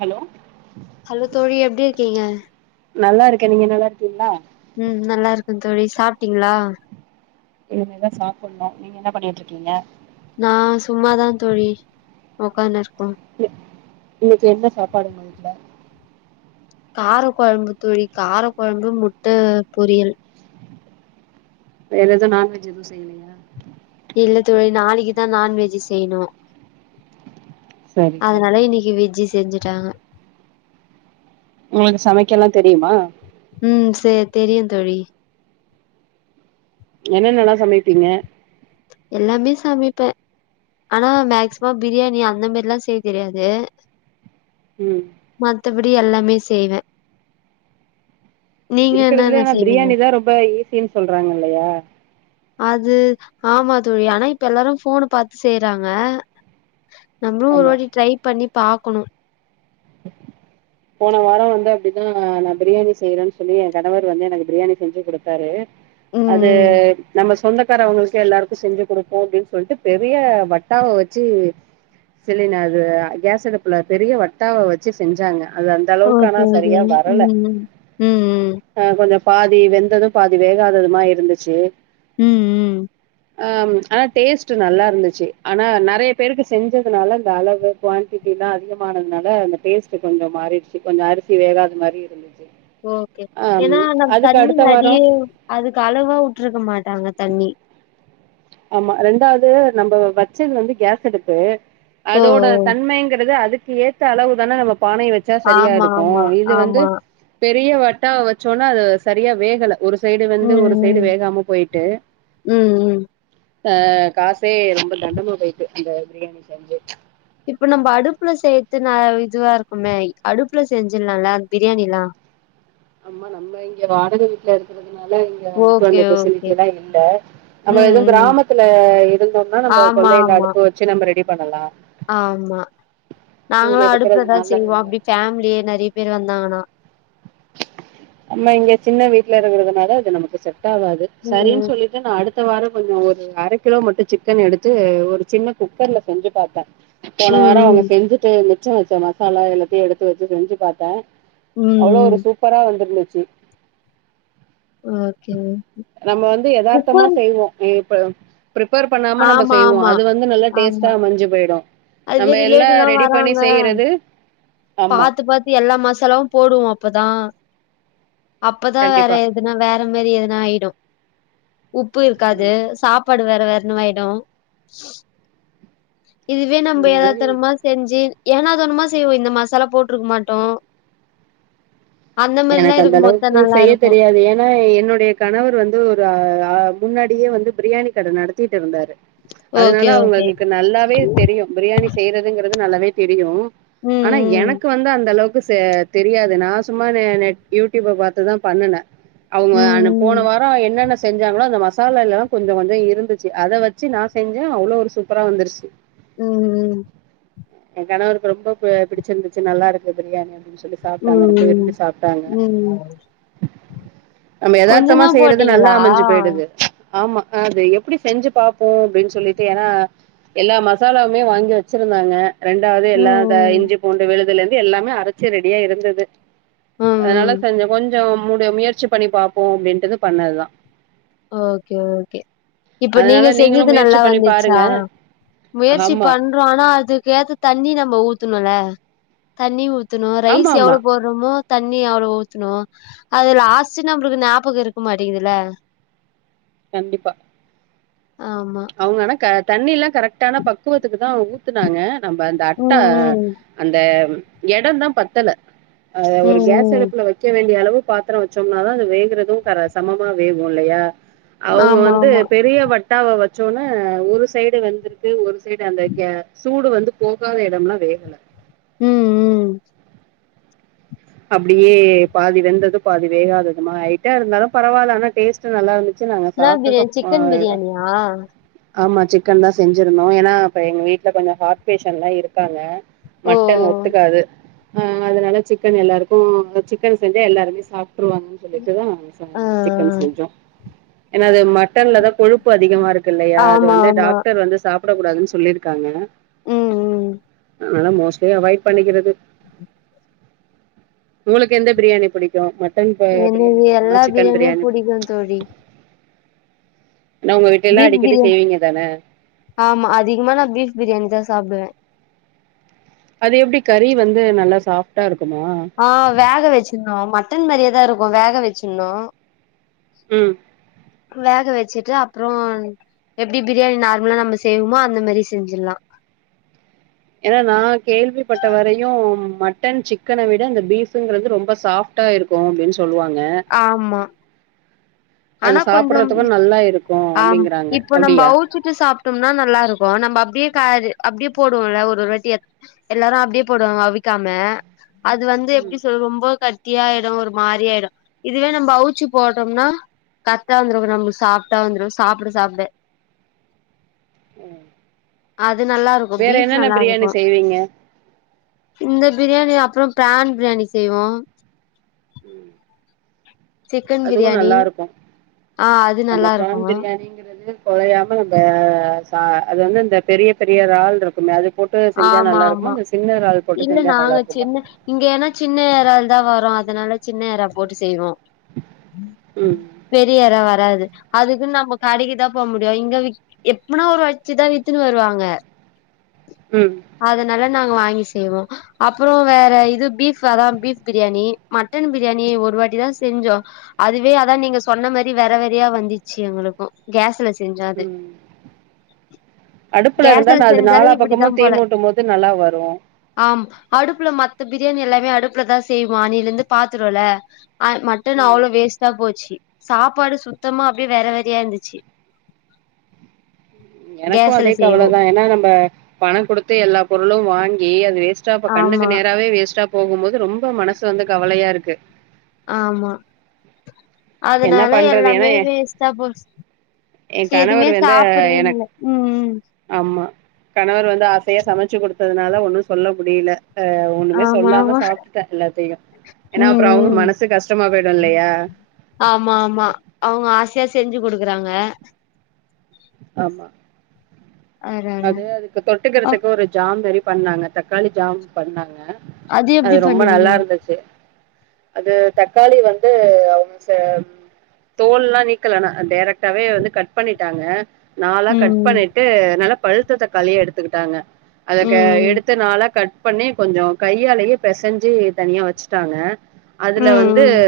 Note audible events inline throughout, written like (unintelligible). Hello hello தோழி எப்டி இருக்கீங்க நல்லா இருக்கே நீங்க நல்லா இருக்கீங்களா ம் நல்லா இருக்க தோழி சாப்ட்டீங்ளா இனிமேதா சாப்புண்ணோ நீங்க என்ன பண்ணியிட்ருக்கீங்க நா சும்மாதா தோழி உக்கானுக் இன்னக்கி என்ன சாப்பாடுங்க காரக் கொழம்பு தோழி காரக் கொழம்பு முட்ட பொரியல் வேற ஏதுவு நண்வெஜ் எதுவு செய்லையா இல்ல தோழி நாளக்கிதா நான்வெஜ் செய்ணு சரி சரி அதுனால இன்னக்கி வெஜ்ஜு செஞ்சுட்டாங்க உங்களுக்கு சமைக்கல்லா தெரியுமா ம் சேரி தெரியுந் தோழி என்னென்னல்லா சமைப்பீங்க எல்லாமே சமைப்ப ஆனா மேக்சிமம் பிரியாணி அந்த மேரில்லா செய்ய தெரியாது ம் த்தபடி எல்லாமே செய்வ இருக்கறதுலயே ஆனா பிரியாணிதா ரொம்ப ஈஸின் சொல்றாங்க இல்லையா அது ஆமா தோழி ஆனா இப்ப எல்லாரு ஃபோன பாத்து செய்றாங்க நம்புளு ஒரு ஆமா வாட்டி ட்ரை பண்ணி பாக்கணு போன வார வந்து அப்டிதா நா பிரியாணி செய்யறன் சொல்லி எ கணவர் வந்து எனக்கு பிரியாணி செஞ்சு குடுத்தாரு ம் அது ம் நம்ம சொந்த க்காரவங்களுக்கு எல்லாருக்கு செஞ்சு குடுப்போ அப்டின் சொல்ட்டு பெரிய வட்டாவ வெச்சு சிலின அது கேஸ் அடுப்புல பெரிய வட்டாவ வெச்சு செஞ்சாங்க அது அந்த அளவுக்கு ஆனா ஓகே, ஓகே. சரியா ம், வரல ம். ம், ம். ஆ கொஞ்சம் பாதி வெந்தது பாதி வேகாததுமா இருந்துச்சு ம் ம் ஆ ஆனா டேஸ்ட்டு நல்லா இருந்துச்சு ஆனா நெறைய பேருக்கு செஞ்சதுனால அந்த அளவு குவான்டடிலா அதிகமானதுனால அந்த டேஸ்ட்டு கொஞ்சம் மாறிடுச்சு கொஞ்ச அரிசி வேகாத மாரி இருந்துச்சு ஓகே ஆ ஏனா நம் அதுக்கு தண்ணி அடுத்த வாரோ நெறிய அதுக்கு அளவா உட்ருக்க மாட்டாங்க தண்ணி ஆமா ரெண்டாவுது நம்ம வெச்சது வந்து கேஸ் அடுப்பு ஓ! அதோட தன்மைங்கிறது அதுக் ஏத்த அளவுதான நம பானை வச்சா சரியா ஆமா, இருக்கு ஆமா, இது வந்து ஆமா. பெரிய வாட்டா வச்சோனா அது சரியா வேகல ஒரு சைடு வெந்து ம், ஒரு சைடு ம். வேகாம போயிட்டு ம், ம். அஹ் காசே ரொம்ப தண்டமா போயிட்டு அந்த பிரியாணி செஞ்சு இப்ப நம்ப அடுப்புல சேத்து நா இதுவா இருக்குமே அடுப்புல செஞ்சுல்லால்ல பிரியாணிலா அம்மா நம்ம இங்க வாடக வீட்டுல இருக்குறது துனால இங்க அடுப்பு ஓகே, அந்த ஓகே. ஃபெசிலிட்டில்லா இல்ல ம், நம்ம எதுவு ம். கிராமத்துல இருந்தோனா நம்ப ஆமா, கொள்ளையில ஆமா, அடுப்பு வெச்சு நம்ம ரெடி பண்ணலா ஆமா இங்க நாங்களு அடுப்புலதா இருக்கிறதுனால செய்வோ அப்டி ஃபேமிலியே நெறைய பேர் வந் தானா நம்ம இங்க சின்ன வீட்டுல இருக்கறதுனால இது நமக்கு செட் டாகாது ம், சரின்னு ம். சொல்லிட்டு நா அடுத் த வாரொ கொஞ்சொ ஒரு அர கிலோ மட்டு சிக்கன் எடுத்து ஒரு சின்ன குக்கர்ல செஞ்சு பாத்தே ம், போன வாரொ அவங்க ம். செஞ்சுட்டு அந்த மிச்சா வச்சா மசாலா எல்லாத்தையு எடுத்து வெச்சு செஞ்சு பாத்தே ம், அவ்வளோ ஒரு ம். சு வையா வந்திருந்துச்சு ஓகே. நம்ம வந்து யதார்த்தமா குக்கர் செய்வோ ஏ டொ ப்ரிப்பேர் பண்ணாம நம்ப ஆமா, செய்வோ ஆமா, அது வந்து நல்ல ஆமா. டேஸ்டா மஞ்சு போய்டு அதுவே ரிலேட்டிவ்லா வராங்க ஆமா பாத்து பாத்து எல்லா மசாலாவு போடுவோ அப்பதா அ அப்பதா வேற கண்டிப்பா எதுனா வேற மாரி எதுனா ஆயிடு உப்பு இருக்காது ஆமா சாப்பாடு வேற வேற் இன்னுவாய்டு இது இதே நம்ப அது மாதிரி எதாத்தரமா செஞ்சு ஏனா தானுமா செய்வோ இந்த மசாலா போட்ருக்க மாட்டோ எனக்கு அந்த அளவுக்கு செய்ய தெரியாது ஏன்னா என்னுடைய கணவரு வந்து ஒரு அ அ முன்னாடியே வந்து பிரியாணி கட நடத்திட்டு இருந்தாரு அதனால ஓகே, ஓகே. அவங்களுக்கு நல்லாவே தெரியு பிரியாணி செய்றதுங்கற து நல்லாவே தெரியு ஆனா ம், ம். எனக்கு வந்து அந்த அளவு குச் சே தெரியாது நா சும் மா நானு யூ டுயூப பாத்துதா பண்ணுன அவ்ங்க அன் போன ம், ம். வாரோ என்னென்ன செஞ்சாங்களோ அந்த மஸ் சால்னா இல்லனா கொஞ்ச வந்த இருந்துச்சி அத வச்சு நா செஞ்ச அவ்ளோ ஒரு சூப்பரா வந்துருச்சு ம் ம் எ கணவருக்கு ரொம்ப ப பிடிச்சிர்ந்துச்சு நல்லாருக்கு பிரியாணி சொல்லி சாப்டாங்க ரொம்ப ம். விரும்பி சாப்டாங்க ம், ம். நம்ம கொஞ்சம் எதார்த்தமா தான் செய்றது நல்லா போட்டீங்களா? அமஞ்சு போயிடுது ஆமா அது எப்பிடி செஞ்சு பாப்போ அப்டின் சொல்லிட்டு ஏனா எல்லா மசாலாவுமே வாங்கி வச்சிருந்தாங்க ரெண்டாது எல்லா த ம், ம். இஞ்சி பூண்டு விழுதுல எல்லாமே அரச்சு ரெடியா இருந்தது ம், அதனால ம். செஞ்ச கொஞ் கொஞ்ச முடு முயற்சி பண்ணி பாப்போ அப்டின்ட்டுது பண்ணது தா ஓகே ஓகே இப்ப அதனால நீங்க நீங்களு செஞ்சது முயற்சி நல்லா பண்ணி வந்துச்சா பாருங்க முயற்சி ஆமா பண்றோ ஆனா அதுக்கேத்த தண்ணி நம்ம ஊத்தனுல தண்ணி ஊத் த்தனு ஆமா ரைஸ் ஆமா எவ்ளோ போறோமோ தண்ணி அவ்ளவ் ஊத்துனு அது லாஸ்டு நம்புளுக்கு ஞாபக இருக்க மாட்டிங்குதுல்ல கண்டிப்பா ஆமா அவங்கனா க தண்ணி எல்லா கரெக்டான பக்குவத்துக்கு தா ஊத்துனாங்க நம்ம அந்த அட்டா ம் ம் அந்த எடம் தா பத்தல அ ஒரு ம் கேஸ் ம் அடுப்புல வெக்க வேண்டிய அளவுக் பாத்திரம் வச்சோம்னா தா அது வேகறது கர சமமா வேகு இல்லையா அவுங்க ஆமா வந்து ஆமா பெரிய வட்டாவ வச் சோன ஒரு சைடு வெந்திருக்கு ஒரு சைடு அந்த கே சூடு வந் போகாத இடம் லா வேகல ம் ம் அப்டியே பாதி வெந்தது பாதி வேகாததுமா ஆயிட்டா இருந்தாலு பரவால்ல ஆனா டேஸ்ட் நல்லா இருந் என்னா பிரியாணி சிக்கன் பிரியாணியா ஆமா சிக்கன் தா செஞ்சிருந்தோ ஏனா இப்ப எங்க வீட்ல கொஞ்சோ ஹார்ட் பேஷண்ட்லா இருக்காங்க ஓ ஓ. மட்டன் ஒத்துக்காது ஆ அதனால சிக் சிக்கன் எல்லாருக்கு சிக்கன் செஞ்சா எல்லாருமே சாப்ட்டு ட்டுருவாங்கன்னு சொல்லிட்டுதா ச ஆ ஆ. சிக்கன் செஞ்சோ என்னது மட் டன்லதா கொழுப்பு அதிகமா இருக்கு இல்லையா அது ஆமா வந்து ஆமா டாக்டர் வந்து சாப் சாப்பிடக்கூடாதுன்னு சொல்லிருக்காங்க ம் ம் ஆனா மோஸ்லி அவாய்ட் பண்ணிக்கிறது உங்களுக்கு எந்த பிரியாணி புடிக்கு ம எனக்கு எல்லா பிரியாணியு புடிக் புடிக்கு தோழி ஏன்னா உங்க வீட்ல எல்லா பீப் அடிக்கடி பிரியாணி செய்வீங்க தான ஆமா அதிகமா நா பீப் பிரியாணி தா சாப்டுவே அது எப்டி கறி வந்து நல்லா சாஃப்டா இருக்கு ஆ வேக வச்சுணு மட்டன் மாரியேதா இருக்கு வேக வெச்சிட்னு உம் வேக வச்சுட்டு அப்புறோ எப்டி பிரியாணி நார்மலா நம்ம செய்வோமோ அந்த மாரி செஞ்சிர்ல்லா ஏன்னா நான் கேள்விப்பட்ட வரையு மட்டன் சிக்கன விட அந்த பீஃப்ங்கிறது ரொம்ப சாப்ட்டா இருக்கும் அப்டின்னு சொ ல்லுவாங்க ஆமா ஆனா கொஞ்சு ஆம் அப்டிங்கிறாங்க இப்போ நம்ம அப்டியா அவுச்சிட்டு சாப்பிட்டோம்னா நல்லா இருக்கு நம்ம அப்டியே காரு அப்டியே போடுவோம்ல ஒரு ஒரு வாட்டி எல்லாரு அப்படியே போடுவாங்க அவிக்காம அது வந்து எப்டி ம் சொல்வோ ரொம்போ கஸ் ட்டியாயிடும் ஒரு மாரியாயிடும் இதுவே நம்ம அவுச்சி போட்டோம்னா கத்தா வந்துருக்கு நம்மளுக்கு சாப்பிட்டா வந்துருக்கு சாப்பிட சாப்பிட உம் அ அது நல்லா இருக்கு பீப் நல்லா இருக்கும் செய்வீங்க இந்த பிரியாணி அப்புறோ பிரான் பிரியாணி செய்வோ சிக்கன் அதுவு பிரியாணி நல்லா ஆ அது இருக்குஅந்த நல்லா இருக்கு பிரான் பிரியாணிங்கிறது கொலையாம நம்ம ச அது வந்து இந்த பெரிய பெரிய இரால் இருக்குமே அதுக்கு ஆமா ஆமா இல்ல செஞ்சா நல்லா நாங்க இருக்குமா சின்ன இங்க ஏன்னா சின்ன ஏரால தா வரு அதனால சின்ன ஏரா போட்டு செய்வோ ம் பெரிய ஏரா வராது அதுக்குன்னு நம்ம கடைக்குதா போ முடியு இங்க எப்பனா ஒரு வச்சிதா வித்துன்னு வருவாங்க ம் அதனால்ல நா வாங்கி செய்வோ அப்புறோ வேற இது பீப் அதா பீப் பிரியாணி மட்டன் பிரியாணி ஒரு வாட்டி தா செஞ்சோ அதுவே அதா நீங்க சொன்ன மாதிரி வெறவெறையா வந்துச்சு எங்களுக்கும் கேஸ்ல செஞ்சோ அது உம் அடுப்புல இருந்தா கேஸ்ல நா அது நாலா செஞ்சாலே பக்கமு இப்டிதா தீ போல மூட்டும் போது நல்லா வரு ஆம் அடுப்புல மத்த பி இதே மாரி எல்லாமே அடுப்புலதா செய்வா அன்னிலருந்து பாத்ருவல ஆ மட்டன் ம் அவ்ளோ வேஸ்ட்டா போச்சி சாப்பாடு சுத்தமா அப்டியே வேற வெதயா இருந்துச்சு ம் எனக்கு கேஸ்ல அதே கவல செய்யவு தா ஏனா நம்ம பண குடுத் தே எல்லா பொருளு வாங்கி அது வேஸ்ட் டா இப்ப ஆமா கண்ணுக்கு நேராவே வேஸ்டா போகும்போது ரொம்ப மனசு வந்து கவலையா இரு க்கு ஆமா என்னா அதனால பண்றது ஏனா எல்லாமே ஏ வேஸ்ட்டா போச்சு எதுமே கணவர் வந்து சாப்புடவே எனக் முல்ல ம் ம் ஆமா கணவர் வந்து ஆசையா சமச்சி குடுத் ததுனால ஒன்னு சொல்ல முடில அ ஒன்னுமே ஆமா சொல்லாம ஆமா சாப்ட்டுட்டே எல்லாத்தையு ஏனா ம் அப்றோ அவங்க ம் மனசு கஷ்டமா பொயிடு இல்லயா ஆமா ஆமா அவங்க ஆசையா செஞ்சு குடுக்குறாங்க ஆமா அதனால அது அதுக்கு அப் தொட்டுக்கிறதுக்கு ஒரு ஜாம் ரெடி பண்ணாங்க தக்காளி ஜாம் பண்ணாங்க அது எப்டி ரொம்ப பண்ணுவீங்க நல்லா இருந்துச்சு அது தக்காளி வந்து அவங்ச தோல் எல்லா நீக்கலானா டைரக்டாவே வந்து கட் பண்ணிட்டாங்க நாலா கட் ம் பண்ணிட்டு நல்லா பழுத்த தக்காளியா எடுத்துகிட்டாங்க அதுக்கு ம் எடுத்து நாலா கட் பண்ணி கொஞ்ச கையாலயே பெசைஞ்சு தனியா வச்சுட்டாங்க ம் அதுல வந்து ம்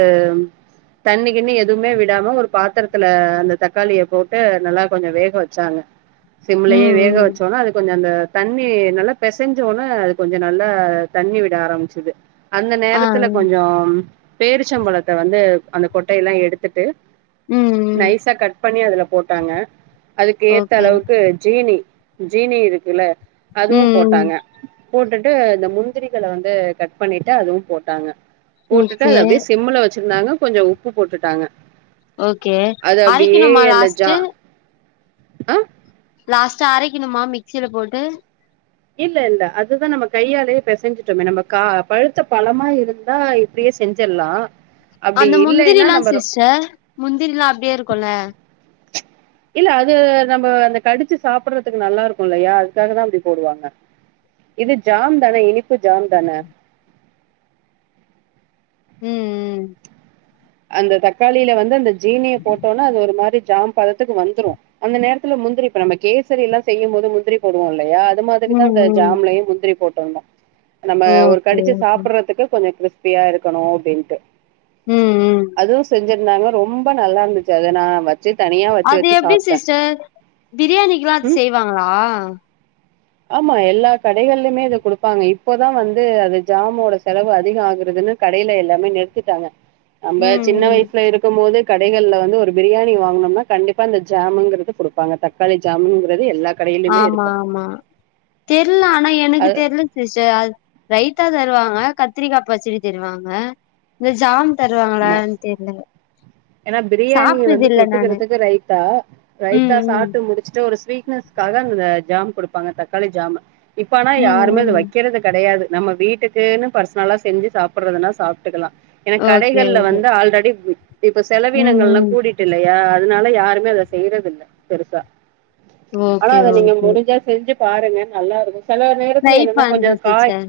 தண்ணி கிண்ணி எதுவுமே விடாம ஒரு பாத்திரத்துல அந்த தக்காளிய போட்டு நல்லா கொஞ்ச வேக வெச்சாங்க ம் சிம்லயே ம் வேக ம் வெச்சோன அது கொஞ்ச அந்த தண்ணி நல்லா பெசைஞ்ச ஒன அது கொஞ்ச நல்ல தண்ணி விட ஆரம்பிச்சுது அந்த ஆ நேரத்துல கொஞ்சம் பேரிச்சம்பழத்த வந்து அந்த கொட்டையெல்லா எடுத்துட்டு ம் ம் நைஸா கட் பண்ணி அதுல போட்டாங்க அதுக்கு ஏத்த ஓகே அளவுக்கு ஜீனி ஜீனி இருக்குல்ல அதுவு ம் ம் போட்டாங்க போட்டுட் டு இந்த முந்திரிகள வந்து கட் பண்ணிட்டு அதுவு போட்டாங்க போட்டுட்டு ஓகே அது அப்படியே சிம்முல வெச்சிருந்தாங்க கொஞ்சோ உப்பு போட்டுட்டாங்க ஓகே அரைக்கணுமா லாஸ்ட்டு அ லாஸ்ட்டா அரைக்கணுமா மிக்சியில போட்டு இல்ல இல்ல அதுதா நம்ம கையாலே பெசஞ்சுட்டோமே நம்ம கா பழுத்த பழமா இருந்தா இப்புடியே செஞ்சர்லா அந்த முந்திரிலா சிஸ்டர் முந்திரிலா அப்டியே இருக்கும்ல இல்ல அது நம்ம அந்த கடிச்சு சாப்புடுறதுக்கு நல்லா இருக்கு இல்லையா அதுக்காகதா அப்புடி போடுவாங்க இது ஜாம் தான இனி ப்பு ஜாம் தானே உம் உம் அந்த தக்காளியில வந்து அந்த ஜீனிய போட்டோன்னா அது ஒரு மாரி ஜாம் பதத்துக்கு வந்துரு அந்த நேரத்துல முந்திரி போண் நம்ம கேசரிலா செய்யும் போது முந்திரி போடுவோ இல்லையா அந்த ம் மாதிரிதாங்க இந்த ம் ம் ஜாமலையு முந்திரி போட் ட்டர்னு நம்ம ஒரு ஓகே கடிச்சு ஓகே சாப்பிடறதுக்கு கொஞ்சோ கிர்ஸ் ப்பியா இருக்கணு அப்டின்ட்டு ம் உம் அதுவு செஞ்ச இருந்தாங்க ரொம்ப நல்லா இருந்துச்சு அதனா வ அது எப்படி சிஸ்டர் பிரியாணிக்குல்லா அது ம் செய்வாங்களா ஆமா எல்லா கடைகள்லயுமே அத குடுப்பாங்க இப்போதா வந்து அது ஜாமோட செலவு அதிகோ ஆகுறதுன்னு கடையில எல்லாமே நிறுத்திட்டாங்க நம்ம ம் சின்ன ம் வயசுல இருக்கும் போது கடைகள்ல வந்து ஒரு பிரியாணி வாங்கனும்னா கண்டிப்பா இந்த ஜாம்ங்றது குடுப்பாங்க தக்காளி ஜாமங்குறது எல்லா கடையிலயுமே ஆமா இருக்கு ஆமா தெர்ல ஆனா எனக்கு அது தெரியல சிஸ்டர் ரைத்தா தருவாங்க கத்திரிக்கா பச்சடி தருவாங்க இந்த ஜாம் அமா தருவாங்களான்னு தெர்ல ஏனா பிரியாணிய சாப்ட்டது வந்து இல்ல நானு தொட்டுக்கிறதுக்கு ரைத்தா ம் ரைத்தா ம் சாப்பிட்டு முடிச்சுட்டு ஒரு ஸ்வீட்னஸ் க்காக அந்த ஜாம் குடுப்பாங்க தக்காளி ஜாம் இப்பனா ம் யாருமே அது ம் வைக்கிறது கெடையாது நம்ம வீட்டுக்குன்னு பர்சனலா செஞ்சு சாப்பிடுறதுனா சாப்பிட்டுக்கலா எனக்கு க ஓகே (unintelligible) ஓகே வந்து ஆல்ரெடி இப்ப ம் செலவினங்கல்லா ம் கூடிட்டுல த அதனால யாருமே அத செய்யறதுல்ல பெருசா ஆனா ஓகே அத நீங்க ஓகே முடிஞ்சா செஞ்சு பாருங்க நல்லா இருக்கு சில நேரத்துல ட்ரை என்னன்னா கொஞ்சோ பண்றே காய் சிஸ்டர்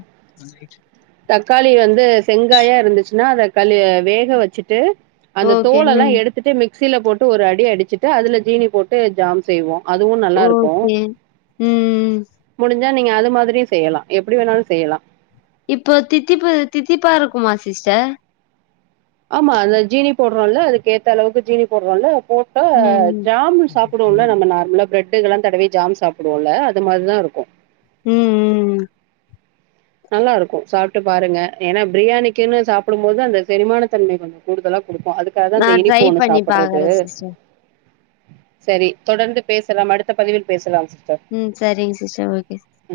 தக்காளி வந்து செங்காயா இருந்துச்சுன்னா அத தக்காளிய வேக வச்சிட்டு அந்த ஓகே தோலல்லா ம் எடுத்துட்டு மிக் ஸ்சில போட்டு ஒரு அடி அடிச்சிட்டு அதுல ஜீனி போட்டு ஜாம் செய்வோ அதுவு நல்லா இருக்கு ஓகே ம் சா நீங்க அது மாதிரியு செய்யலா எப்டி வேணாலு செய்யலா இப்போ தித்திப்பு தித்திப்பா இருக்குமா சிஸ்டர் ஆமா அந்த ஜீனி போடுறோம்ல அதுக்கு ஏத்த அளவுக்கு ஜீனி போடுறோம்ல்ல போட்டா ம் ஜாம் சாப்புடுவோம்ல நம்ப நார்மலா பிரெட் டுக்கல்லா தடவி ஜாம் சாப்படுவோம்ல அது மாரிதா இருக்கு ம் ம் நல்லா இருக்கு சாப்ட்டு பாருங்க ஏன்னா பிரியாணிக்குன்னு சாப்புடும்போது அந்த செரிமானத்தன்மை கொஞ்சோ கூடுதலா குடுக்கு அதுக்காகதா நா அந்த ட்ரை இனிப்பு ஒண்ணு பண்ணி சாப்பிட்றது பாக்குறே சிஸ்டர் சரி தொடர்ந்து பேசலாம் அடுத்த பதிவில் பேசலாம் சிஸ்டர் ம் சரிங்க சிஸ்டர் ஓகே ம்